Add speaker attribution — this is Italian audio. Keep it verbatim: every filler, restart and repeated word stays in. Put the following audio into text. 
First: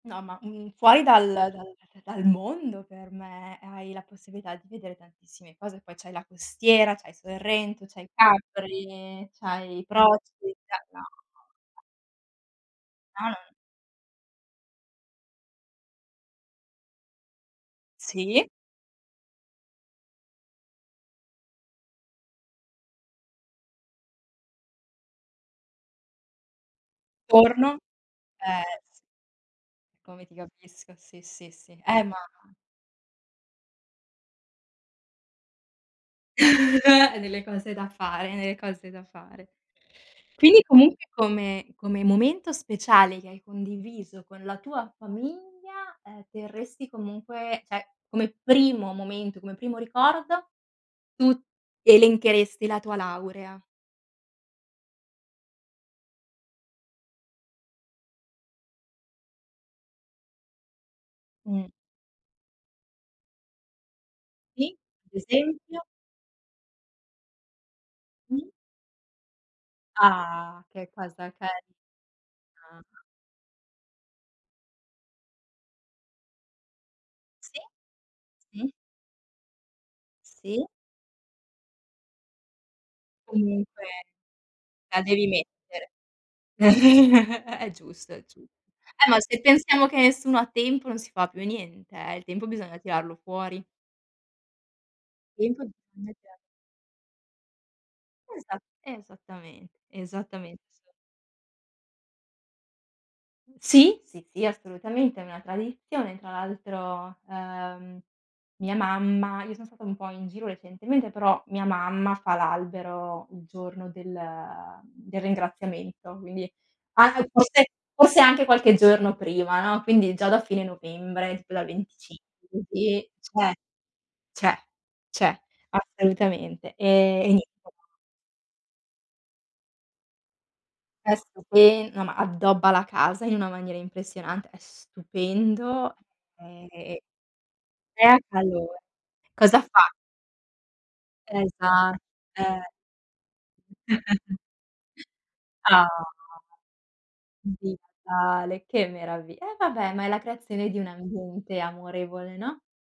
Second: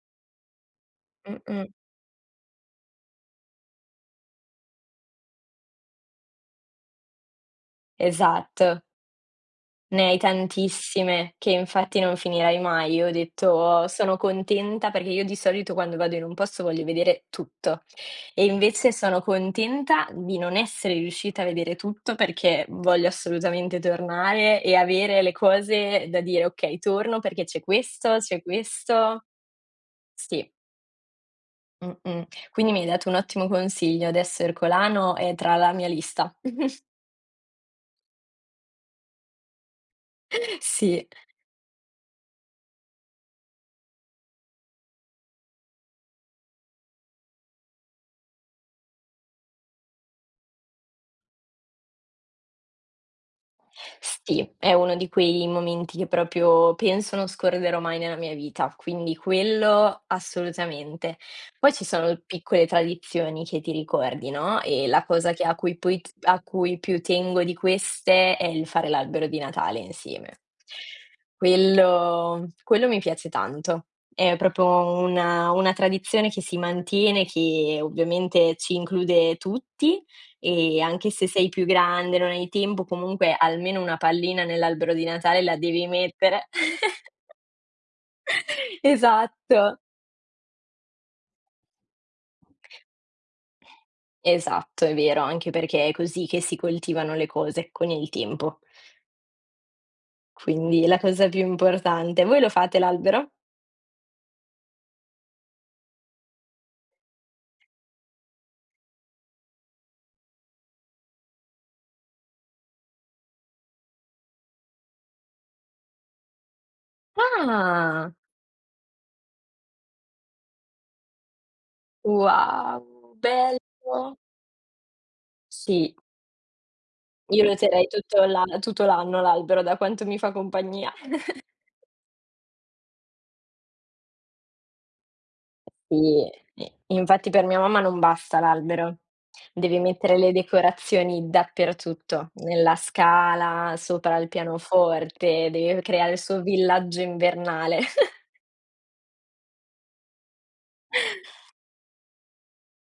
Speaker 1: No, ma, mhmm, fuori dal dal da
Speaker 2: Mh-mh.
Speaker 1: da dal mondo per me, hai la possibilità di vedere tantissime cose, poi c'hai la costiera, c'hai Sorrento, c'hai
Speaker 2: Esatto.
Speaker 1: Capri, c'hai
Speaker 2: Ne hai
Speaker 1: Proci no,
Speaker 2: tantissime
Speaker 1: no,
Speaker 2: che
Speaker 1: no.
Speaker 2: infatti non finirai mai. Io ho
Speaker 1: No, no, n
Speaker 2: detto: "Sono contenta", perché io di solito quando vado in un posto voglio vedere tutto e
Speaker 1: Sì.
Speaker 2: invece sono contenta di non essere riuscita a vedere tutto, perché voglio assolutamente tornare e avere le cose da dire: "Okay, torno perché c'è
Speaker 1: Torno?
Speaker 2: questo, c'è
Speaker 1: Eh, s
Speaker 2: questo",
Speaker 1: Come ti
Speaker 2: sì.
Speaker 1: capisco, sì, sì, sì, eh, mah
Speaker 2: Mh-mh. Quindi mi hai dato un ottimo consiglio, adesso Ercolano è tra la mia lista.
Speaker 1: È nelle cose da fare, nelle cose da fare. Quindi
Speaker 2: Sì.
Speaker 1: comunque come come momento speciale che hai condiviso con la tua famiglia, ehm, terresti comunque, ceh come primo momento, come primo ricordo, tu elencheresti la tua laurea.
Speaker 2: Sì, è uno di quei momenti che propio penso non scorderò mai nella mia vita, quindi quello assolutamente.
Speaker 1: Mh.
Speaker 2: Poi ci sono piccole tradizioni che ti ricordi, no,
Speaker 1: Sì,
Speaker 2: ehm, la
Speaker 1: per
Speaker 2: cosa che a cui
Speaker 1: esempio?
Speaker 2: poi p a cui più tengo di queste è
Speaker 1: Mh.
Speaker 2: il fare l'albero di Natale insieme.
Speaker 1: Ah! che cosa carina.
Speaker 2: Quello, quello mi piace tanto. È propro una una tradizione che si mantiene,
Speaker 1: Sì.
Speaker 2: che ovviamente
Speaker 1: Sì.
Speaker 2: ci include tutti,
Speaker 1: Sì.
Speaker 2: ehm, anche se sei più grande, non hai tempo, comunque almeno
Speaker 1: Comunque
Speaker 2: una pallina nell'albero
Speaker 1: la
Speaker 2: di
Speaker 1: devi
Speaker 2: Natale la devi
Speaker 1: mettere.
Speaker 2: mettere.
Speaker 1: È giusto, è giu eh, ma se
Speaker 2: Esatto!
Speaker 1: pensiamo che nessuno ha tempo non si fa più niente, eh, il tempo bisogna tirarlo fuori.
Speaker 2: Esatto, è vero, anche
Speaker 1: Il tempo
Speaker 2: perché è
Speaker 1: bisogna
Speaker 2: così
Speaker 1: tirar
Speaker 2: che si coltivano le cose, con il
Speaker 1: Esa
Speaker 2: tempo.
Speaker 1: esattamen esattamente,
Speaker 2: Quindi è
Speaker 1: s
Speaker 2: la cosa più importante. Voi lo fate l'albero?
Speaker 1: Sì, sì, sì, assolutamente, è una tradizione. Tra l'altro, ehm, mia mamma io son stata un po' in giro recentemente, però mia mamma fa l'albero il giorno del, mhmm, del Ringraziamento, quindi, anche forse
Speaker 2: Ah!
Speaker 1: forse anche qualche giorno prima, no, quindi già da fine novembre, tipo dal venticinque
Speaker 2: Wow!
Speaker 1: così, cioè,
Speaker 2: Bello.
Speaker 1: ceh, ceh,
Speaker 2: Sì.
Speaker 1: assolutamente, ehm, e nien
Speaker 2: Io lo
Speaker 1: [unintelligible]
Speaker 2: terrei tutto l'an tutto l'anno l'albero, da quanto mi fa compagnia.
Speaker 1: È stupe no, ma addobba la casa in una maniera impressionante, è stupendo,
Speaker 2: Sì,
Speaker 1: ehm,
Speaker 2: sì, infatti per mia mamma non
Speaker 1: crea
Speaker 2: basta
Speaker 1: calo
Speaker 2: l'albero.
Speaker 1: cosa
Speaker 2: Devi
Speaker 1: fa?
Speaker 2: mettere le decorazioni
Speaker 1: Esa
Speaker 2: dappertutto,
Speaker 1: eh.
Speaker 2: nella scala, sopra il pianoforte, deve
Speaker 1: Ah!
Speaker 2: creare il suo villaggio
Speaker 1: Di
Speaker 2: invernale.
Speaker 1: Natale, che meravi eh vabbè, ma è la creazione di un ambiente amorevole, no?